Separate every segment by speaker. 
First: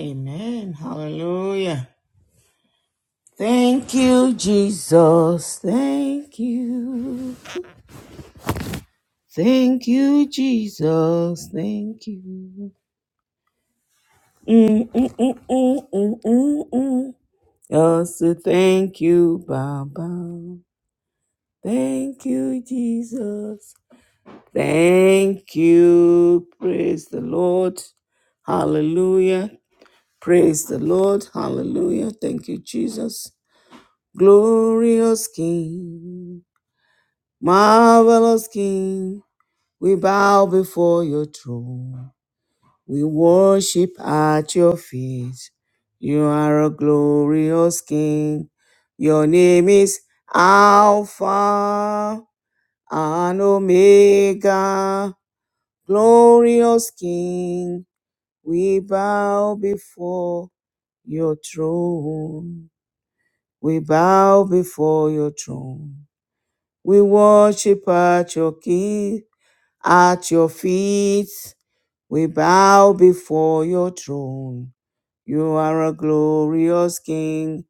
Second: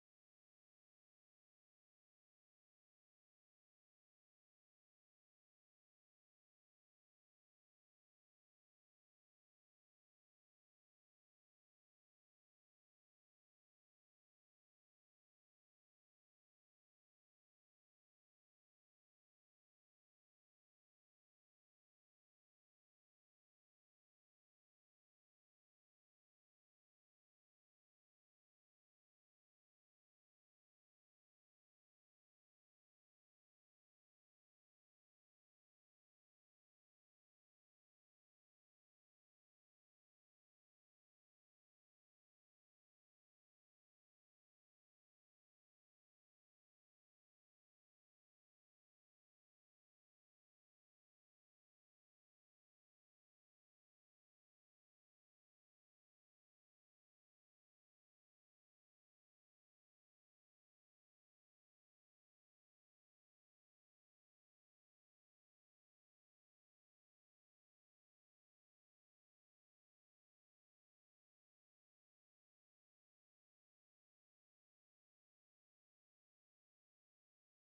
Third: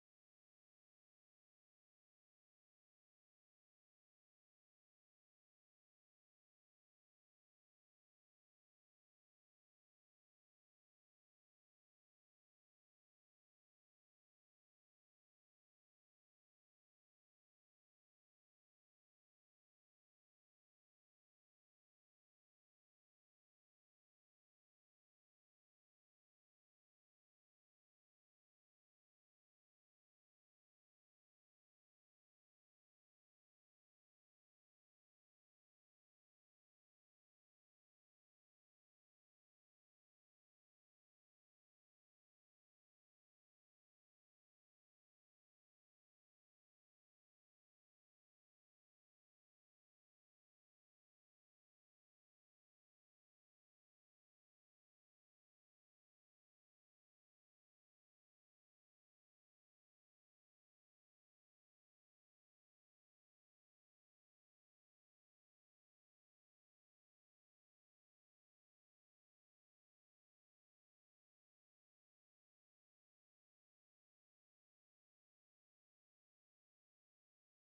Speaker 1: Amen. Hallelujah. Thank you, Jesus. Thank you. Thank you, Jesus. Thank you. Mm, mm, mm, mm, mm, mm, mm. Just to thank you, Baba. Thank you, Jesus. Thank you. Praise the Lord. Hallelujah. Praise the Lord. Hallelujah. Thank you, Jesus. Glorious King. Marvelous King, we bow before your throne. We worship at your feet. You are a glorious King. Your name is Alpha and Omega. Glorious King, we bow before your throne. We bow before your throne. We worship at your feet. At your feet we bow before your throne. You are a glorious King.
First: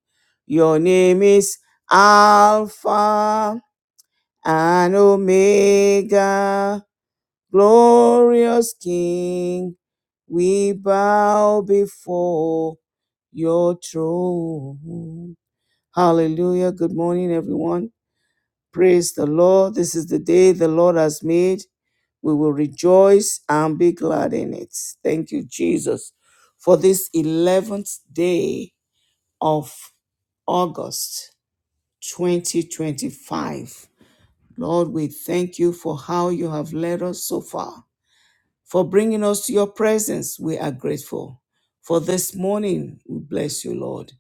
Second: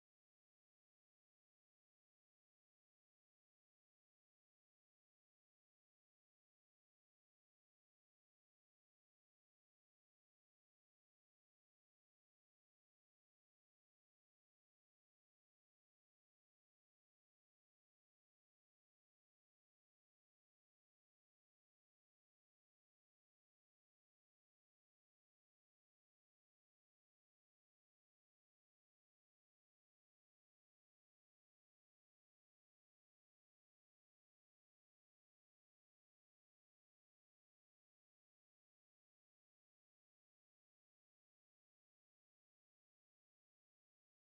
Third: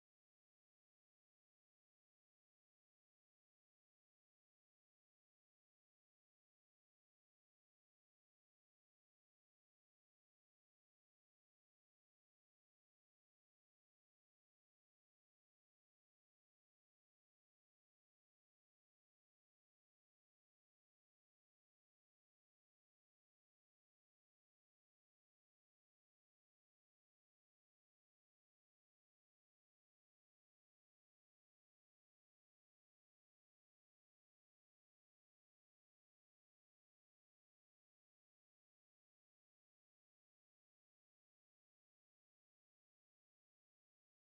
Speaker 1: Your name is Alpha and Omega. Glorious King, we bow before your throne. Hallelujah. Good morning, everyone. Praise the Lord. This is the day the Lord has made. We will rejoice and be glad in it. Thank you, Jesus, for this 11th day of August 2025. Lord, we thank you for how you have led us so far. For bringing us to your presence, we are grateful. For this morning, we bless you, Lord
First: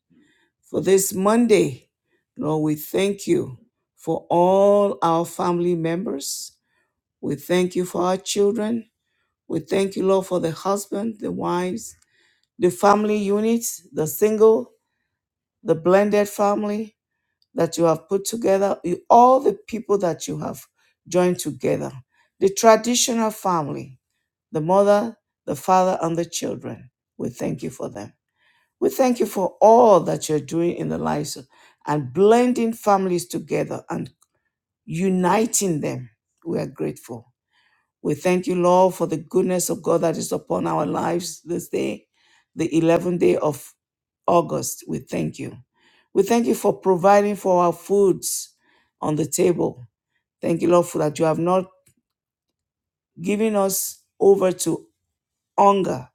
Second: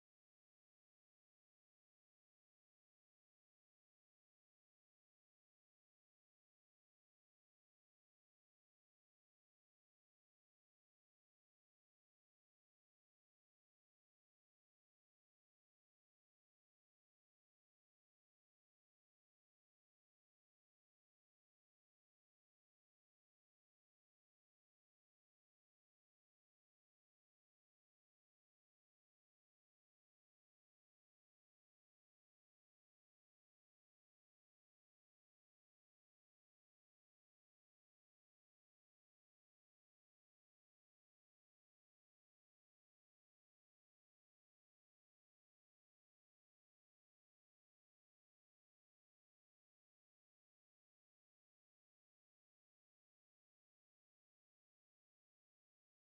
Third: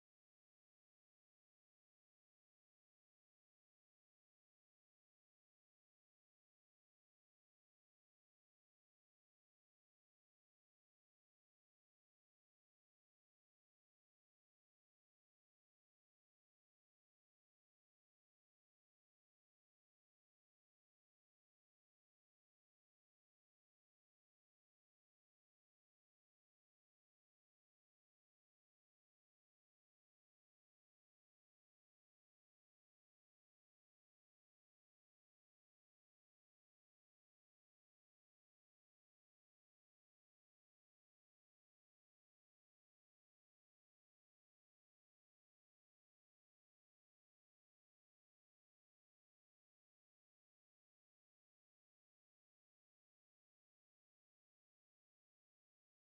Speaker 1: for this Monday. Lord, we thank you for all our family members. We thank you for our children. We thank you, Lord, for the husband, the wives, the family units, the single, the blended family that you have put together, you- all the people that you have joined together, the traditional family, the mother, the father, and the children. We thank you for them. We thank you for all that you're doing in the lives of- and blending families together and uniting them. We are grateful. We thank you, Lord, for the goodness of God that is upon our lives this day, the 11th day of August. We thank you. We thank you for providing for our foods on the table. Thank you, Lord, for that you have not given us over to hunger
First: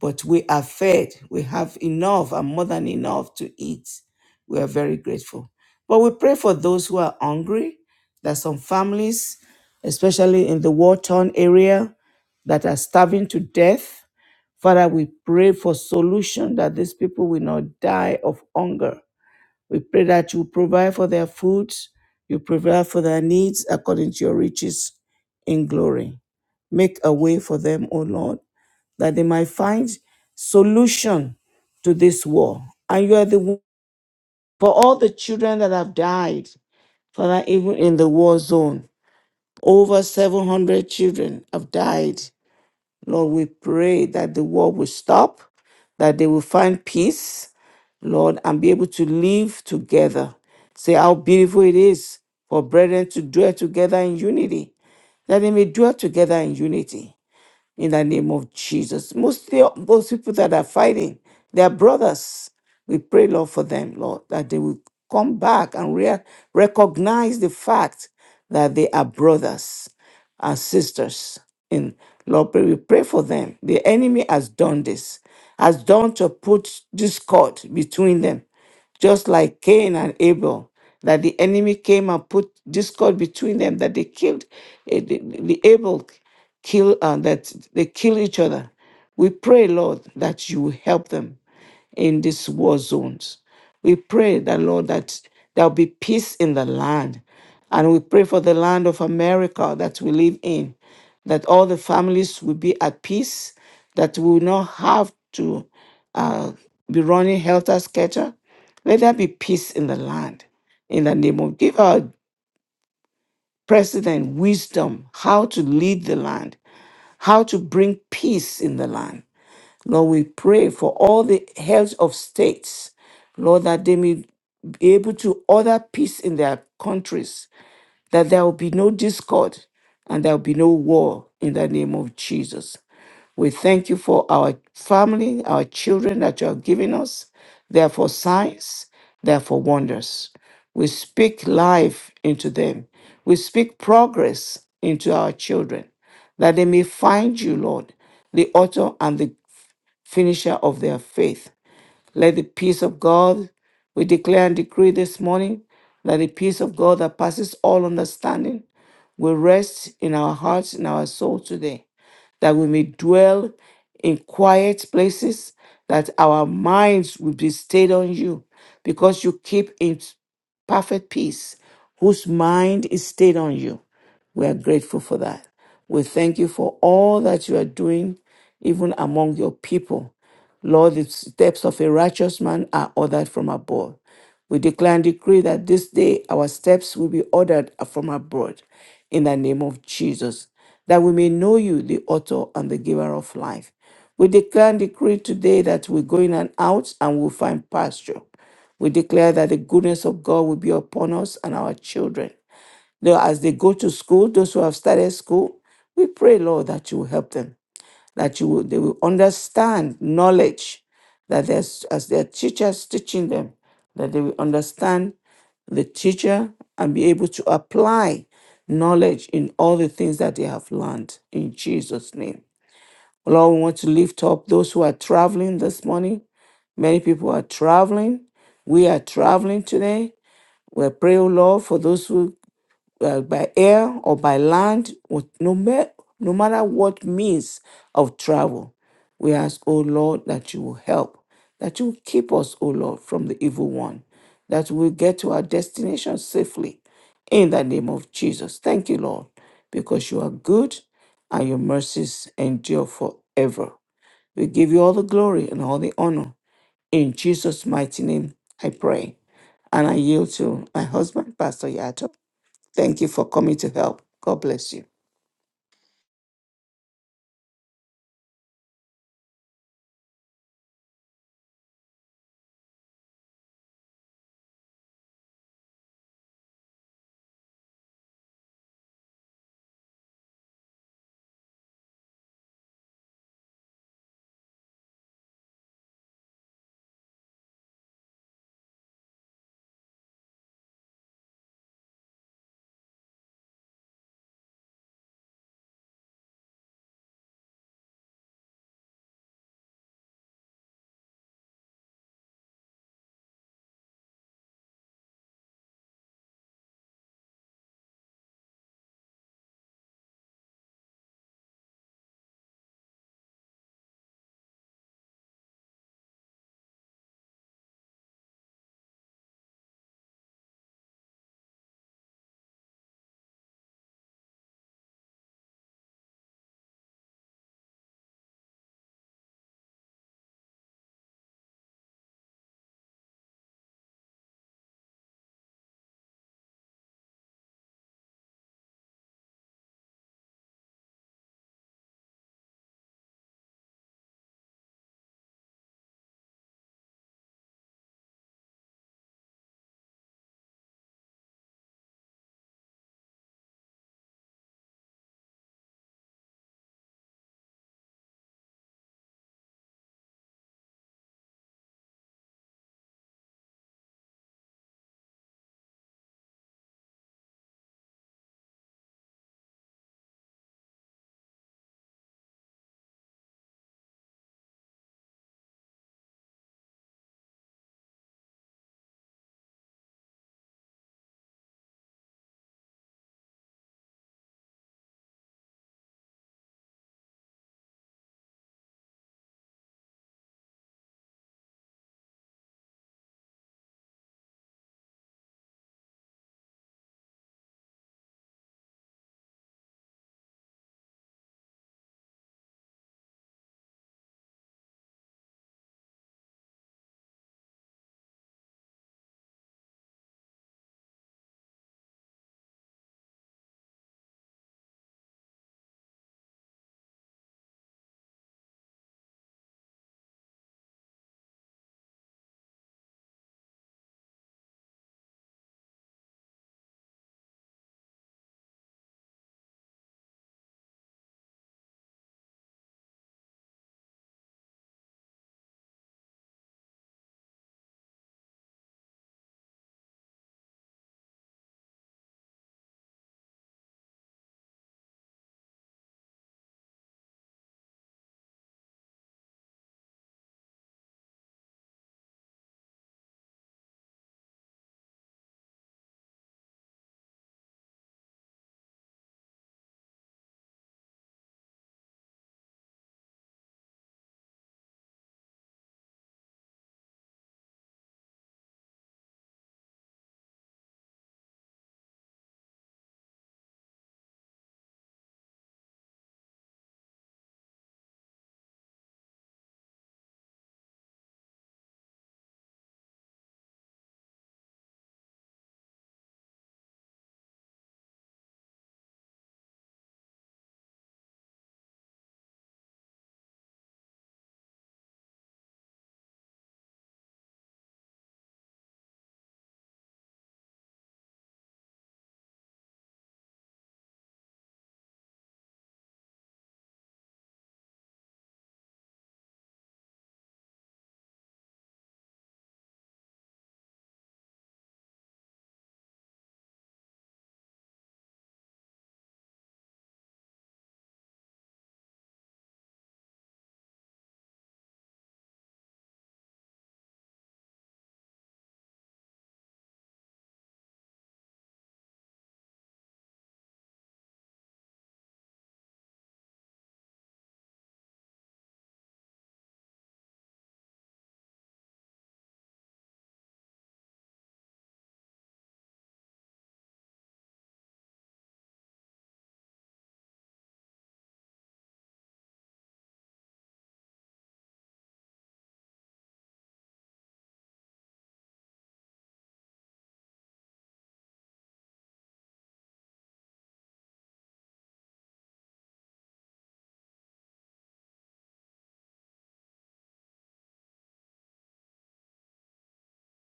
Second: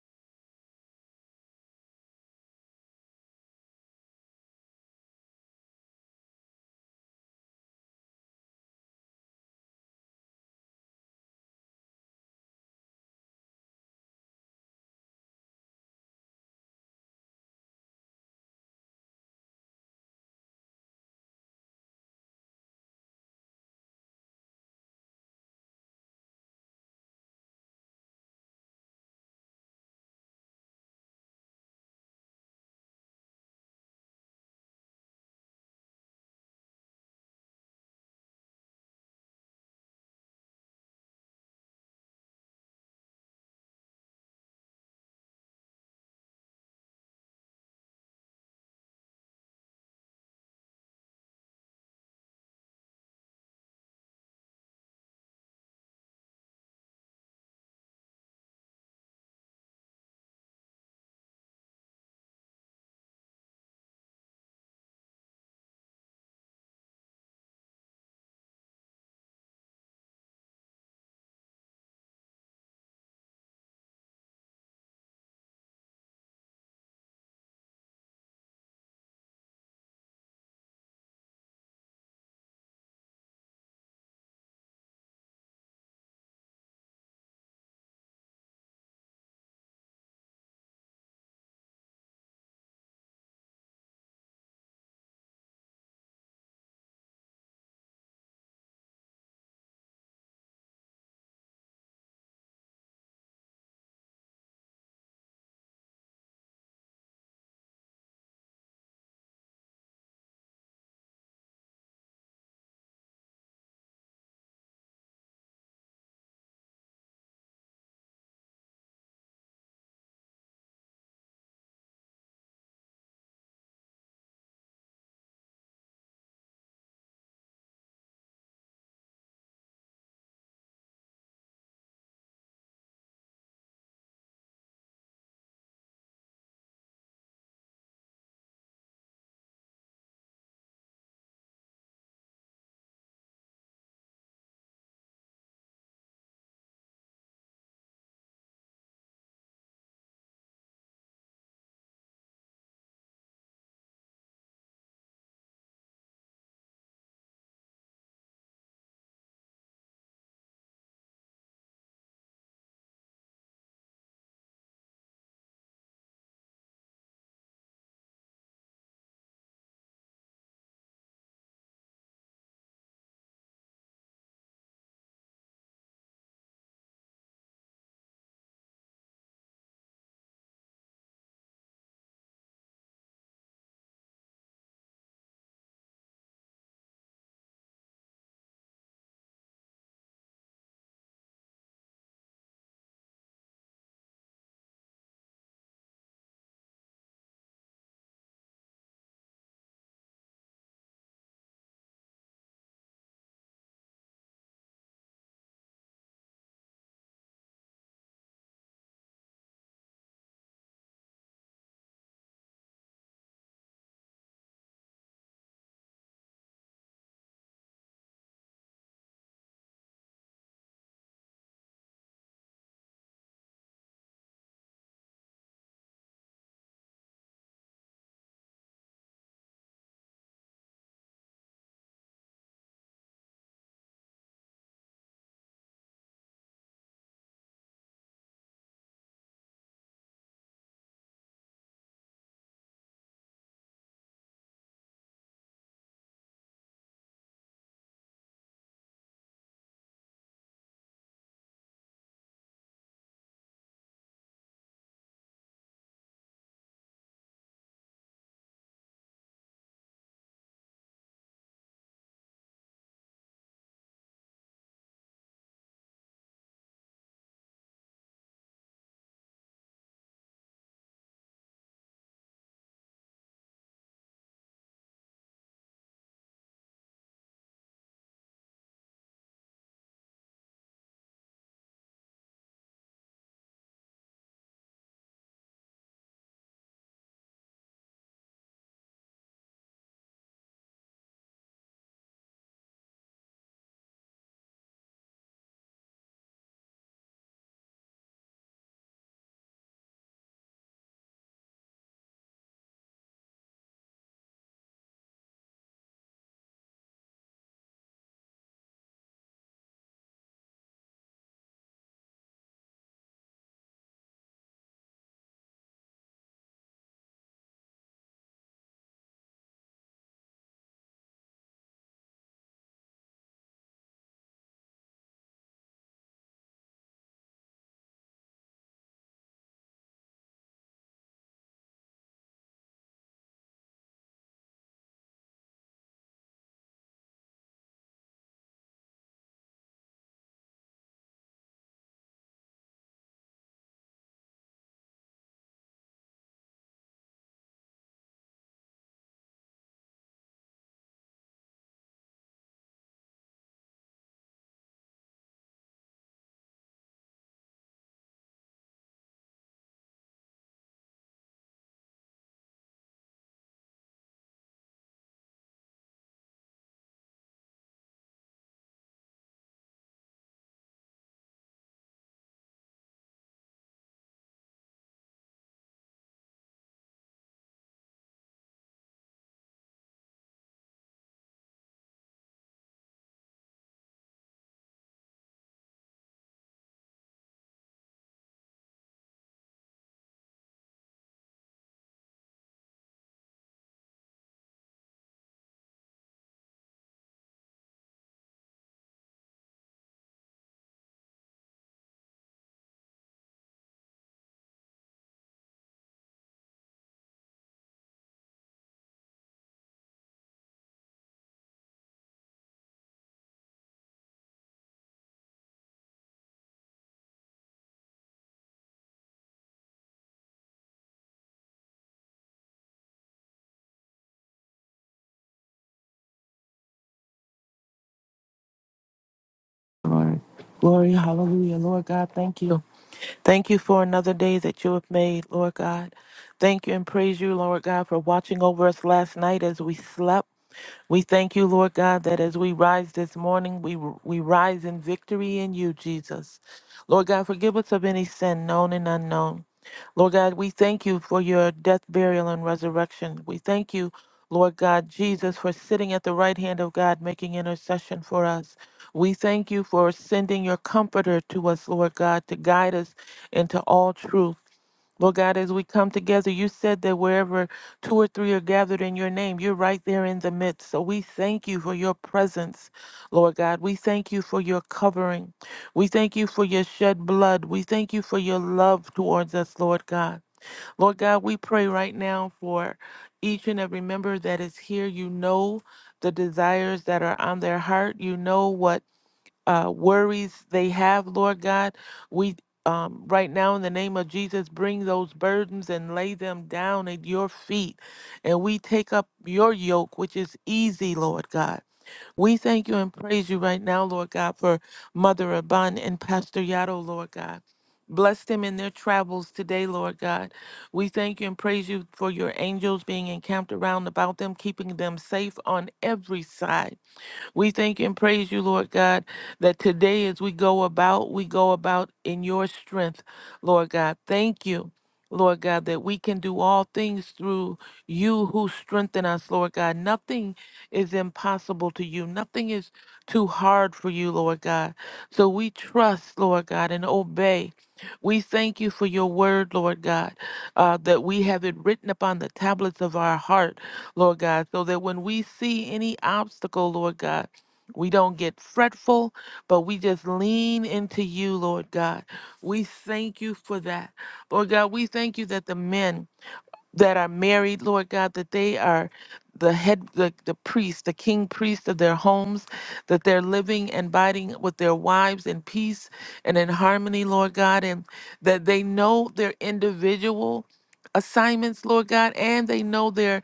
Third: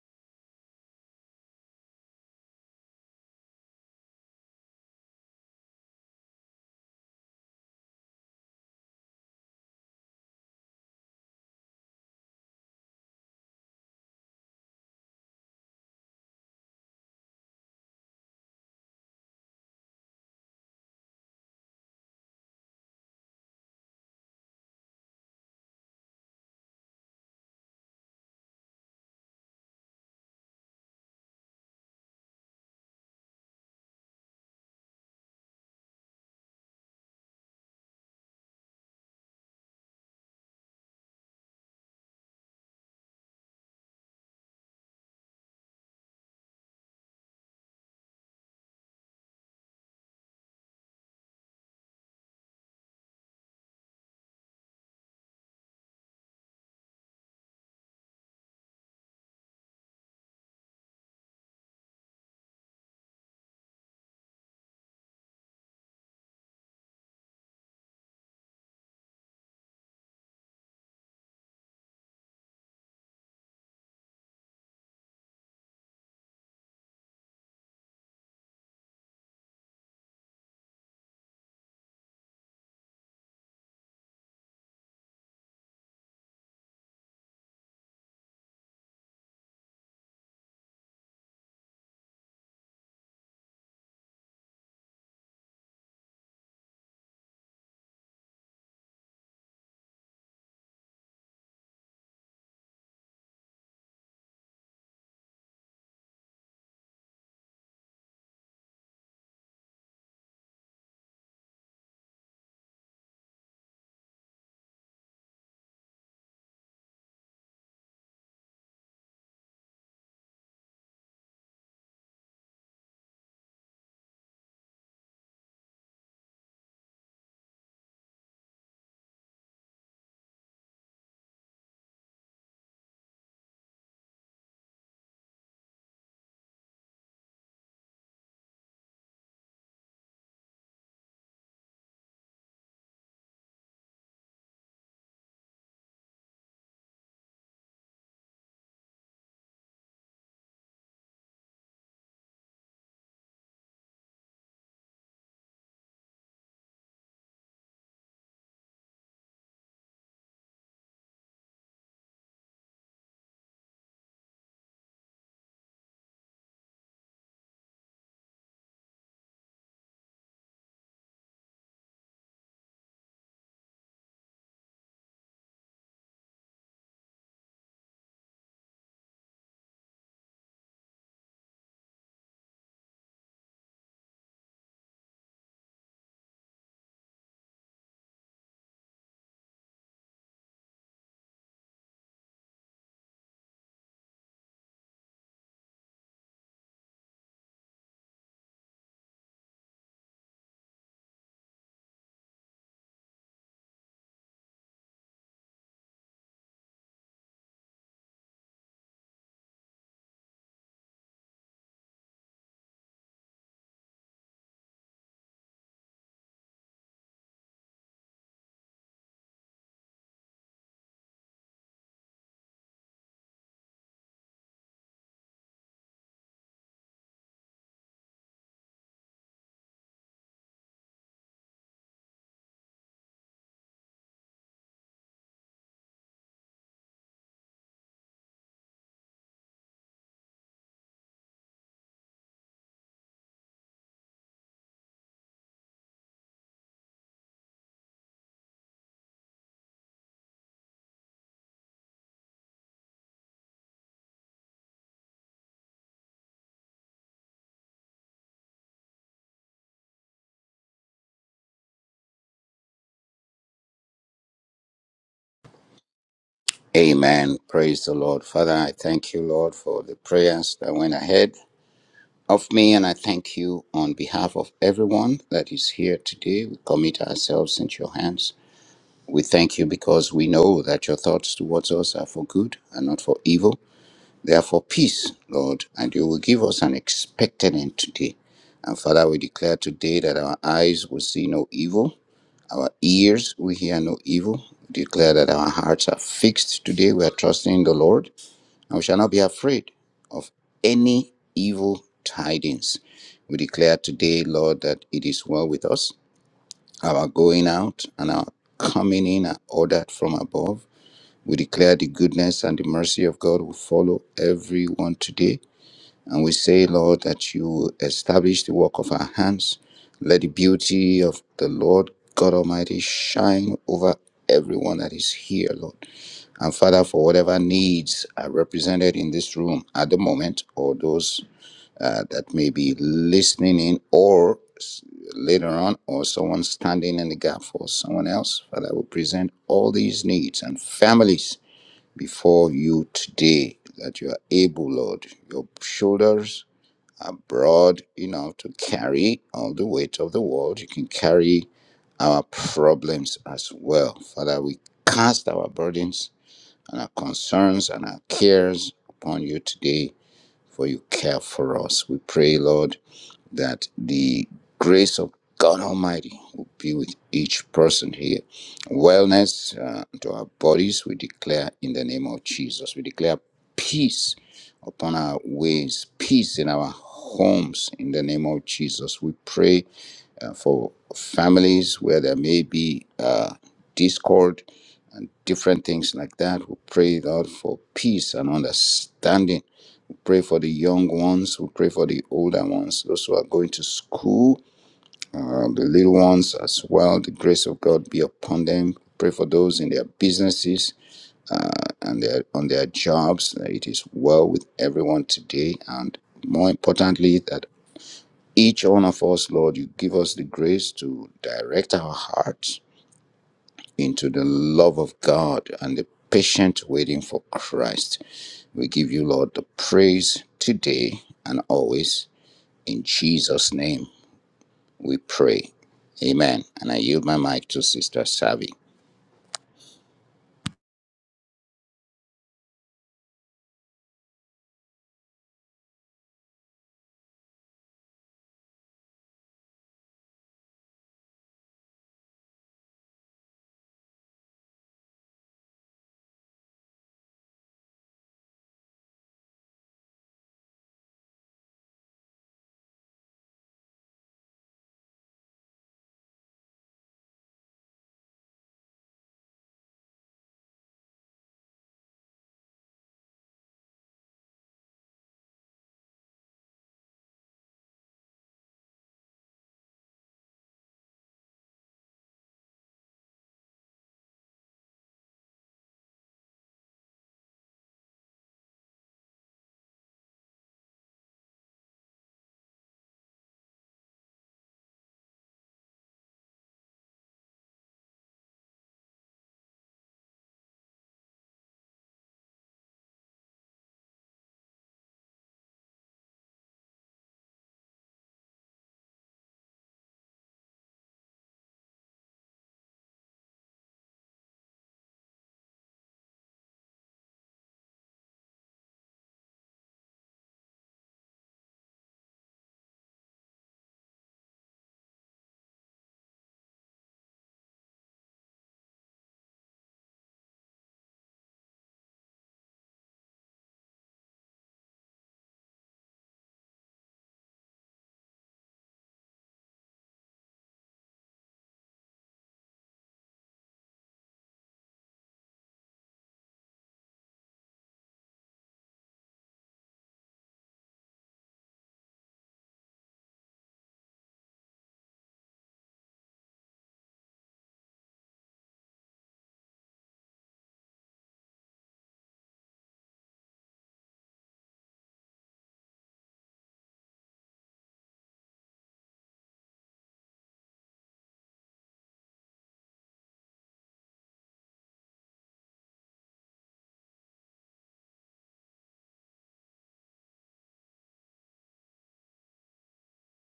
Speaker 1: but we are fed. We have enough and more than enough to eat. We are very grateful. But we pray for those who are hungry. There are some families, especially in the war torn area, that are starving to death. Father, we pray for solution that these people will not die of hunger. We pray that you provide for their food, you provide for their needs according to your riches in glory. Make a way for them, O Lord that they might find solution to this war. And you are the one- for all the children that have died, Father, even in the war zone, over 700 children have died. Lord, we pray that the war will stop, that they will find peace, Lord, and be able to live together. Say how beautiful it is for brethren to dwell together in unity, that they may dwell together in unity in the name of Jesus. most of those people that are fighting, they are brothers. We pray, Lord, for them, Lord, that they will come back and re- recognize the fact that they are brothers our sisters in Lord, pray- we pray for them. The enemy has done this, has done to put discord between them, just like Cain and Abel. That the enemy came and put discord between them, that they killed eh, the, the Abel kill uh, that they kill each other. We pray, Lord, that you will help them in these war zones. We pray that, Lord, that there'll be peace in the land. And we pray for the land of America that we live in, that all the families will be at peace, that we will not have to uh, be running helter skelter. Let there be peace in the land. In the name of, give our president wisdom how to lead the land, how to bring peace in the land Lord, we pray for all the heads of states, Lord, that they may be able to order peace in their countries, that there will be no discord and there will be no war in the name of Jesus. We thank you for our family, our children that you have given us. They're for signs, they're for wonders. We speak life into them. We speak progress into our children, that they may find you, Lord, the author and the finisher of their faith. Let the peace of God, we declare and decree this morning, that the peace of God that passes all understanding will rest in our hearts and our soul today that we may dwell in quiet places, that our minds will be stayed on you, because you keep in perfect peace, whose mind is stayed on you. We are grateful for that. We thank you for all that you are doing, even among your people. Lord, the steps of a righteous man are ordered from above. We declare and decree that this day our steps will be ordered from abroad in the name of Jesus, that we may know you, the author and the giver of life. We declare and decree today that we go in and out and we'll find pasture. We declare that the goodness of God will be upon us and our children. Now, as they go to school, those who have started school, we pray, Lord, that you will help them that you will, they will understand knowledge that there's as their teachers teaching them that they will understand the teacher and be able to apply knowledge in all the things that they have learned in Jesus name. Lord, we want to lift up those who are traveling this morning. Many people are traveling. We are traveling today. We pray, O Lord, for those who uh, by air or by land, what- no, ma- no matter what means of travel. We ask, O Lord, that you will help, that you will keep us, O Lord, from the evil one, that we will get to our destination safely in the name of Jesus. Thank you, Lord, because you are good and your mercies endure forever. We give you all the glory and all the honor. In Jesus' mighty name, I pray. And I yield to my husband, Pastor Yato. Thank you for coming to help. God bless you.
Speaker 2: Amen. Praise the Lord. Father, I thank you, Lord, for the prayers that went ahead of me, and I thank you on behalf of everyone that is here today. We commit ourselves into your hands. We thank you because we know that your thoughts towards us are for good and not for evil. They are for peace, Lord, and you will give us an expected end today. And Father, we declare today that our eyes will see no evil, our ears will hear no evil. We declare that our hearts are fixed today. We are trusting in the Lord and we shall not be afraid of any evil tidings. We declare today, Lord, that it is well with us. Our going out and our coming in are ordered from above. We declare the goodness and the mercy of God will follow everyone today. And we say, Lord, that you will establish the work of our hands. Let the beauty of the Lord God Almighty shine over everyone that is here, Lord. And Father, for whatever needs are represented in this room at the moment, or those uh, that may be listening in, or s- later on, or someone standing in the gap for someone else, Father, we present all these needs and families before you today that you are able, Lord. Your shoulders are broad enough to carry all the weight of the world. You can carry our problems as well. Father, we cast our burdens and our concerns and our cares upon you today, for you care for us. We pray, Lord, that the grace of God Almighty will be with each person here. Wellness uh, to our bodies, we declare in the name of Jesus. We declare peace upon our ways, peace in our homes in the name of Jesus. We pray uh, for families where there may be uh, discord and different things like that. We pray, Lord, for peace and understanding. We pray for the young ones. We pray for the older ones, those who are going to school, uh, the little ones as well. The grace of God be upon them. Pray for those in their businesses uh, and their on their jobs. that It is well with everyone today, and more importantly, that each one of us, Lord, you give us the grace to direct our hearts into the love of God and the patient waiting for Christ. We give you, Lord, the praise today and always. In Jesus' name we pray. Amen. And I yield my mic to Sister Savi.
Speaker 3: Lord. Glory, hallelujah. Lord God, thank you. Thank you for another day that you have made, Lord God. Thank you and praise you, Lord God, for watching over us last night as we slept. We thank you, Lord God, that as we rise this morning, we, we rise in victory in you, Jesus. Lord God, forgive us of any sin known and unknown. Lord God, we thank you for your death, burial, and resurrection. We thank you, Lord God, Jesus, for sitting at the right hand of God, making intercession for us. We thank you for sending your comforter to us, Lord God, to guide us into all truth. Lord God, as we come together, you said that wherever two or three are gathered in your name, you're right there in the midst. So we thank you for your presence, Lord God. We thank you for your covering. We thank you for your shed blood. We thank you for your love towards us, Lord God. Lord God, we pray right now for each and every member that is here. You know the desires that are on their heart. You know what uh, worries they have, Lord God. We um, right now, in the name of Jesus, bring those burdens and lay them down at your feet. And we take up your yoke, which is easy, Lord God. We thank you and praise you right now, Lord God, for Mother Abun and Pastor Yato, Lord God. Bless them in their travels today, Lord God. We thank you and praise you for your angels being encamped around about them, keeping them safe on every side. We thank and praise you, Lord God, that today as we go about, we go about in your strength, Lord God. Thank you. Lord God, that we can do all things through you who strengthen us, Lord God. Nothing is impossible to you. Nothing is too hard for you, Lord God. So we trust, Lord God, and obey. We thank you for your word, Lord God, uh, that we have it written upon the tablets of our heart. Lord God, so that when we see any obstacle, Lord God, we don't get fretful, but we just lean into you, Lord God. We thank you for that. Lord God, we thank you that the men that are married, Lord God, that they are the head, the, the priest, the king priest of their homes, that they're living and abiding with their wives in peace and in harmony, Lord God, and that they know their individual assignments, Lord God, and they know their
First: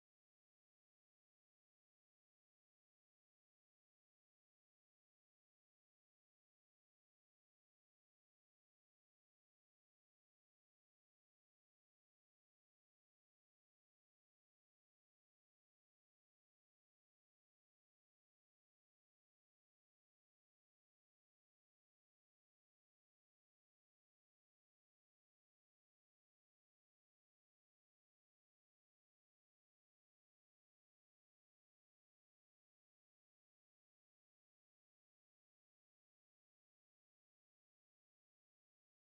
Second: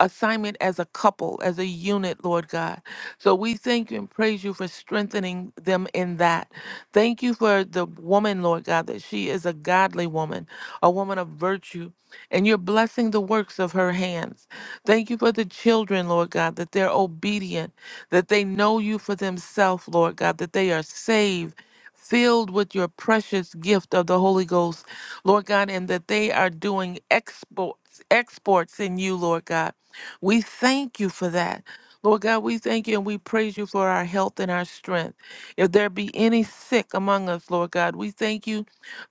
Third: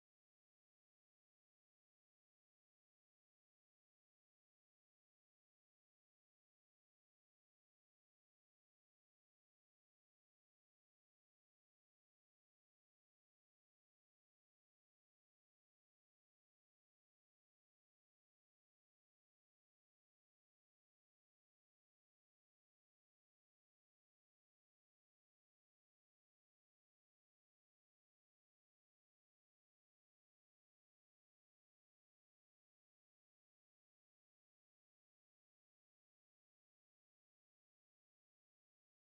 Speaker 3: assignment as a couple, as a unit, Lord God. So we thank you and praise you for strengthening them in that. Thank you for the woman, Lord God, that she is a godly woman, a woman of virtue and you're blessing the works of her hands. Thank you for the children, Lord God, that they're obedient, that they know you for themselves, Lord God, that they are saved. Filled with your precious gift of the Holy Ghost, Lord God, and that they are doing exports, exports in you, Lord God. We thank you for that. Lord God, we thank you and we praise you for our health and our strength. If there be any sick among us, Lord God, we thank you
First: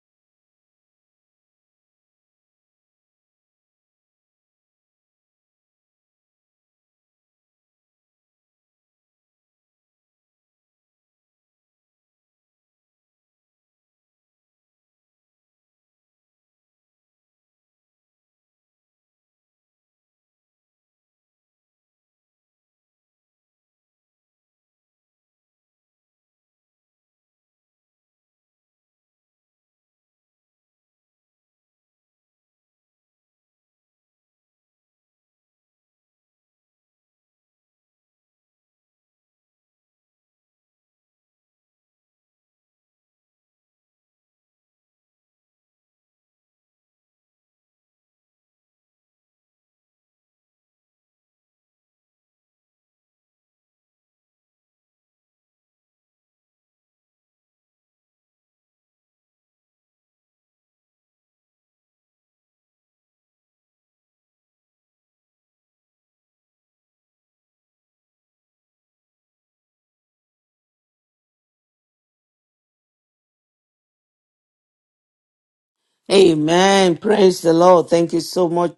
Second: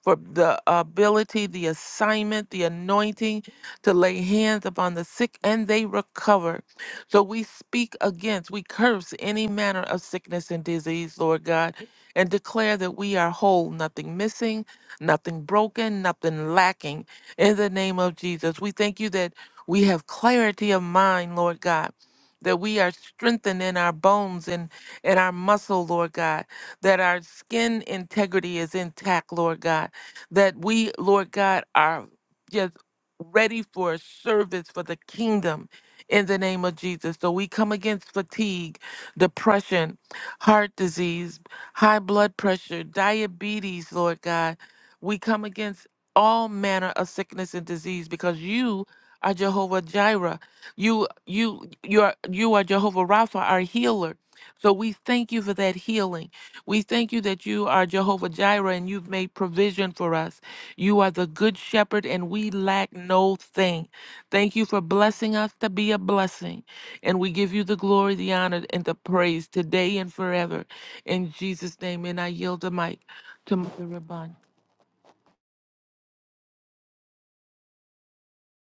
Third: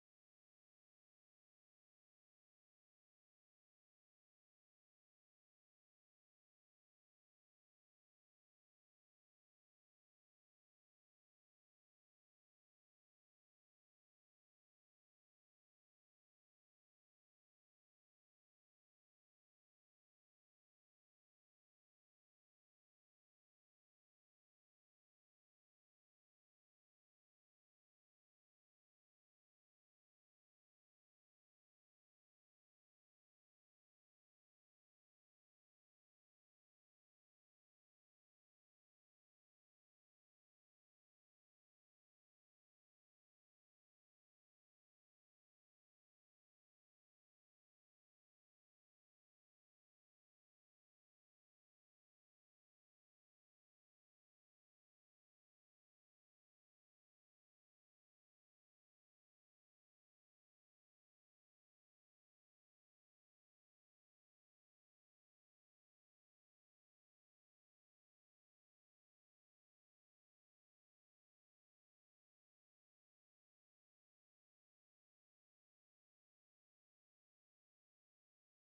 Speaker 3: for the ability, the assignment, the anointing to lay hands upon the sick and they recover. So we speak against, we curse any manner of sickness and disease, Lord God, and declare that we are whole, nothing missing, nothing broken, nothing lacking. In the name of Jesus, we thank you that we have clarity of mind, Lord God. That we are strengthened in our bones and in our muscle, Lord God. That our skin integrity is intact, Lord God that we, Lord God, are just ready for service for the kingdom in the name of Jesus. So we come against fatigue, depression, heart disease, high blood pressure, diabetes, Lord God. We come against all manner of sickness and disease because you are Jehovah Jireh. You you you are you are Jehovah Rapha, our healer. So we thank you for that healing. We thank you that you are Jehovah Jireh and you've made provision for us. You are the good shepherd and we lack no thing. Thank you for blessing us to be a blessing. And we give you the glory, the honor, and the praise today and forever. In Jesus' name, and I yield the mic to Mother Rabban.
Speaker 1: Amen. Praise the Lord. Thank you so much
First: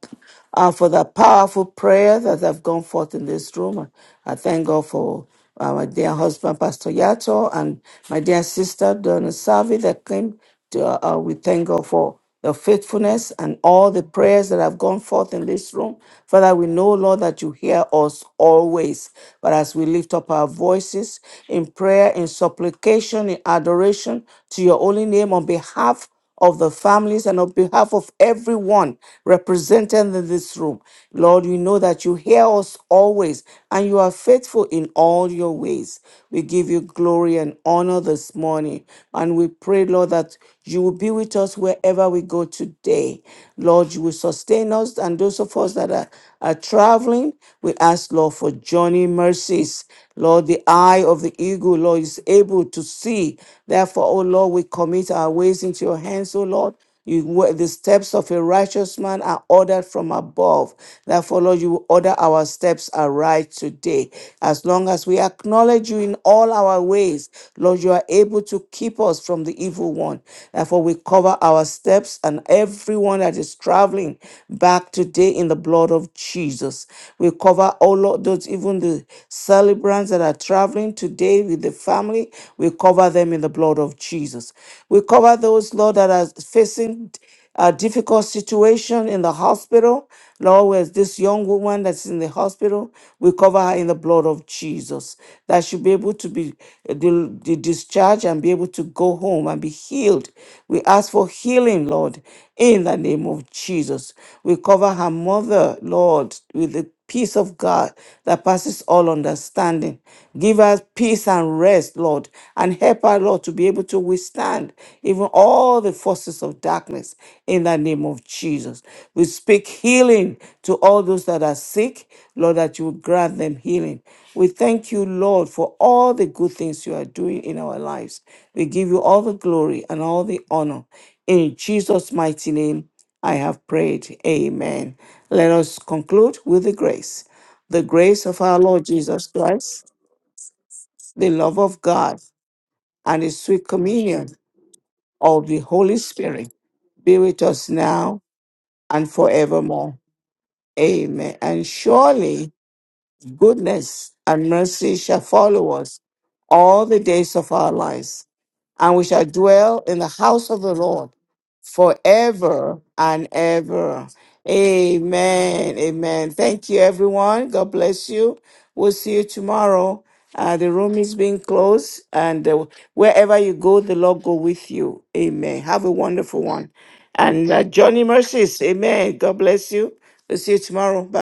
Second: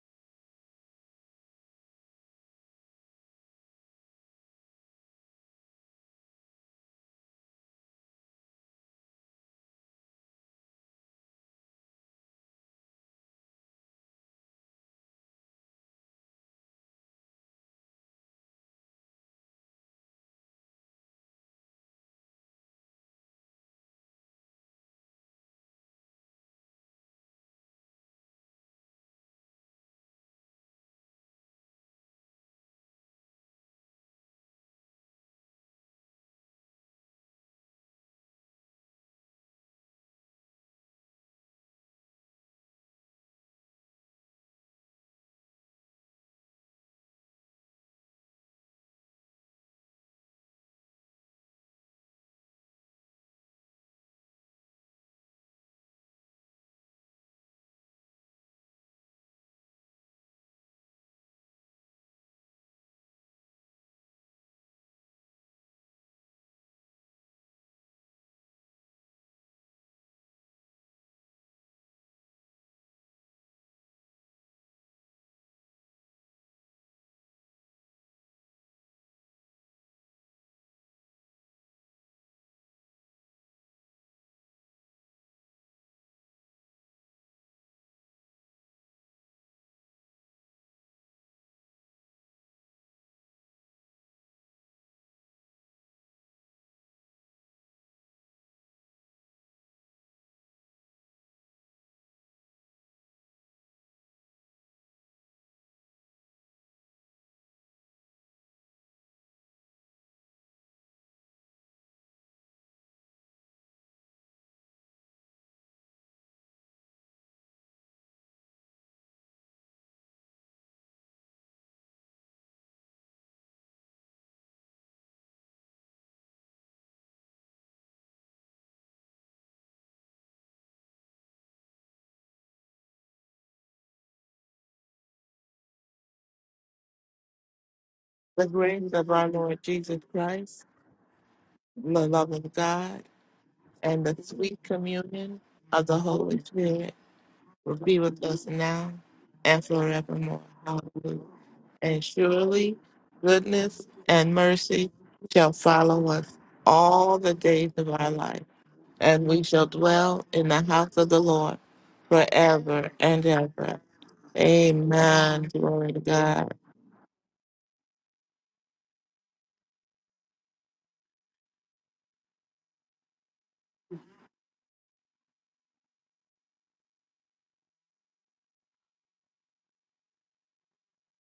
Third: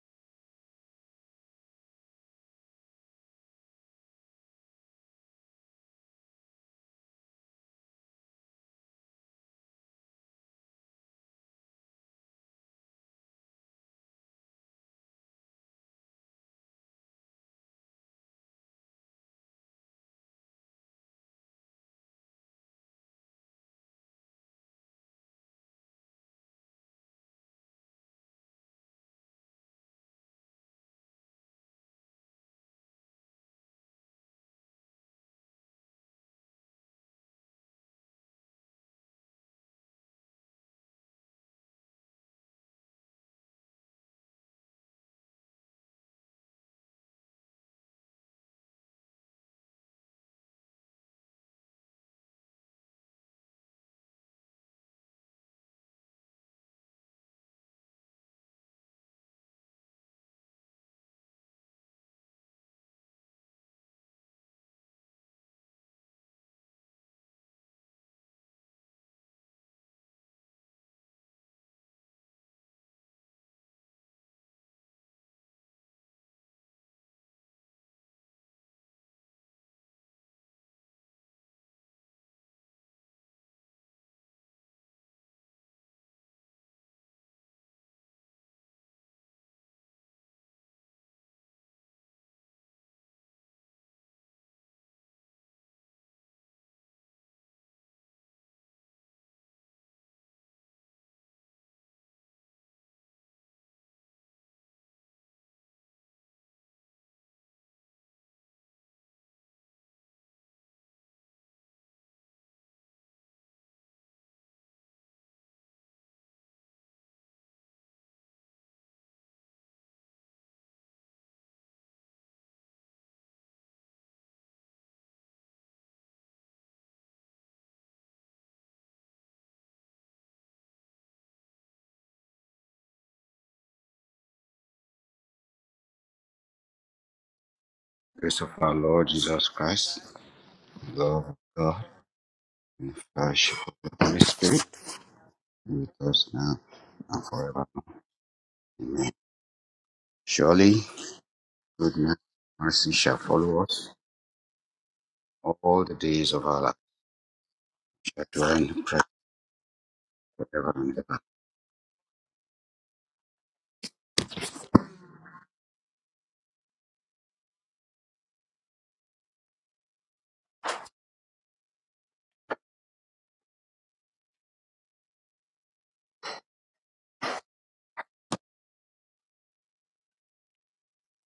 Speaker 1: uh, for that powerful prayer that have gone forth in this room. I thank God for uh, my dear husband, Pastor Yato, and my dear sister, Donna Savi, that came. To, uh, uh, we thank God for your faithfulness and all the prayers that have gone forth in this room. Father, we know, Lord, that you hear us always. But as we lift up our voices in prayer, in supplication, in adoration to your holy name on behalf of the families and on behalf of everyone represented in this room. Lord, we know that you hear us always and you are faithful in all your ways. We give you glory and honor this morning. And we pray, Lord, that you will be with us wherever we go today. Lord, you will sustain us and those of us that are, are traveling. We ask, Lord, for journey mercies. Lord, the eye of the eagle, Lord, is able to see. Therefore, for, oh Lord, we commit our ways into your hands, O Lord. You, where the steps of a righteous man are ordered from above. Therefore, Lord, you will order our steps aright today. As long as we acknowledge you in all our ways, Lord, you are able to keep us from the evil one. Therefore, we cover our steps and everyone that is traveling back today in the blood of Jesus. We cover, oh Lord, those even the celebrants that are traveling today with the the family. We cover them in the blood of Jesus. We cover those, Lord, that are facing a difficult situation in the hospital. Lord, where's this young woman that's in the hospital? We cover her in the blood of Jesus. That she'll be able to be uh, di- di- discharged and be able to go home and be healed. We ask for healing, Lord, in the name of Jesus. We cover her mother, Lord, with the peace of God that passes all understanding. Give us peace and rest, Lord, and help our Lord to be able to withstand even all the forces of darkness in the name of Jesus. We speak healing to all those that are sick, Lord, that you will grant them healing. We thank you, Lord, for all the good things you are doing in our lives. We give you all the glory and all the honor. In Jesus' mighty name. I have prayed. Amen. Let us conclude with the grace. The grace
Speaker 2: Grace
Speaker 1: of
Speaker 3: The
Speaker 2: of
Speaker 1: our
Speaker 2: our
Speaker 1: Lord
Speaker 3: grace of
Speaker 2: Lord
Speaker 1: Jesus
Speaker 3: our
Speaker 2: Jesus
Speaker 3: Lord
Speaker 1: Christ,
Speaker 3: Jesus
Speaker 2: Christ,
Speaker 3: Christ,
Speaker 2: the love
Speaker 1: the
Speaker 2: of
Speaker 1: love of
Speaker 2: God,
Speaker 3: the
Speaker 1: God,
Speaker 3: love of
Speaker 2: and the
Speaker 3: God,
Speaker 1: and the
Speaker 2: fellowship
Speaker 1: sweet
Speaker 2: of
Speaker 3: and
Speaker 2: the
Speaker 3: the
Speaker 2: Holy
Speaker 1: communion
Speaker 3: sweet
Speaker 2: Spirit
Speaker 3: communion
Speaker 1: of the
Speaker 2: be
Speaker 3: of
Speaker 1: Holy
Speaker 3: the
Speaker 2: with us
Speaker 3: Holy
Speaker 1: Spirit
Speaker 2: now
Speaker 3: Spirit
Speaker 1: be
Speaker 2: and
Speaker 1: with
Speaker 2: forever.
Speaker 1: us
Speaker 3: will be
Speaker 1: now
Speaker 3: with us now
Speaker 1: and
Speaker 2: Amen.
Speaker 3: and
Speaker 1: forevermore.
Speaker 3: forevermore.
Speaker 2: Surely,
Speaker 3: Hallelujah.
Speaker 1: Amen. And
Speaker 3: and
Speaker 2: goodness,
Speaker 1: surely
Speaker 2: and
Speaker 3: surely
Speaker 2: mercy shall follow
Speaker 3: goodness
Speaker 2: us
Speaker 1: goodness
Speaker 3: and
Speaker 1: and
Speaker 3: mercy
Speaker 1: mercy shall
Speaker 3: shall
Speaker 1: follow
Speaker 2: all the
Speaker 1: us
Speaker 3: follow
Speaker 2: days
Speaker 3: us
Speaker 2: of our life
Speaker 1: all the
Speaker 3: all the
Speaker 1: days of
Speaker 3: days
Speaker 1: our
Speaker 3: of our
Speaker 2: shall
Speaker 1: lives,
Speaker 3: life,
Speaker 2: dwell in the
Speaker 1: and we
Speaker 2: presence
Speaker 1: shall
Speaker 3: and we shall
Speaker 1: dwell in the
Speaker 3: dwell in
Speaker 1: house of
Speaker 3: the
Speaker 2: forever
Speaker 1: the
Speaker 3: house
Speaker 2: and ever.
Speaker 3: of
Speaker 1: Lord
Speaker 3: the Lord
Speaker 1: forever
Speaker 3: forever and
Speaker 1: and
Speaker 3: ever.
Speaker 1: ever.
Speaker 3: Amen.
Speaker 1: Amen.
Speaker 3: Glory to
Speaker 1: Amen.
Speaker 3: God.
Speaker 1: Thank you, everyone. God bless you. We'll see you tomorrow. Uh, the room is being closed, and uh, wherever you go, the Lord go with you. Amen. Have a wonderful one. And uh, Johnny Mercies. Amen. God bless you. We'll see you tomorrow. Bye.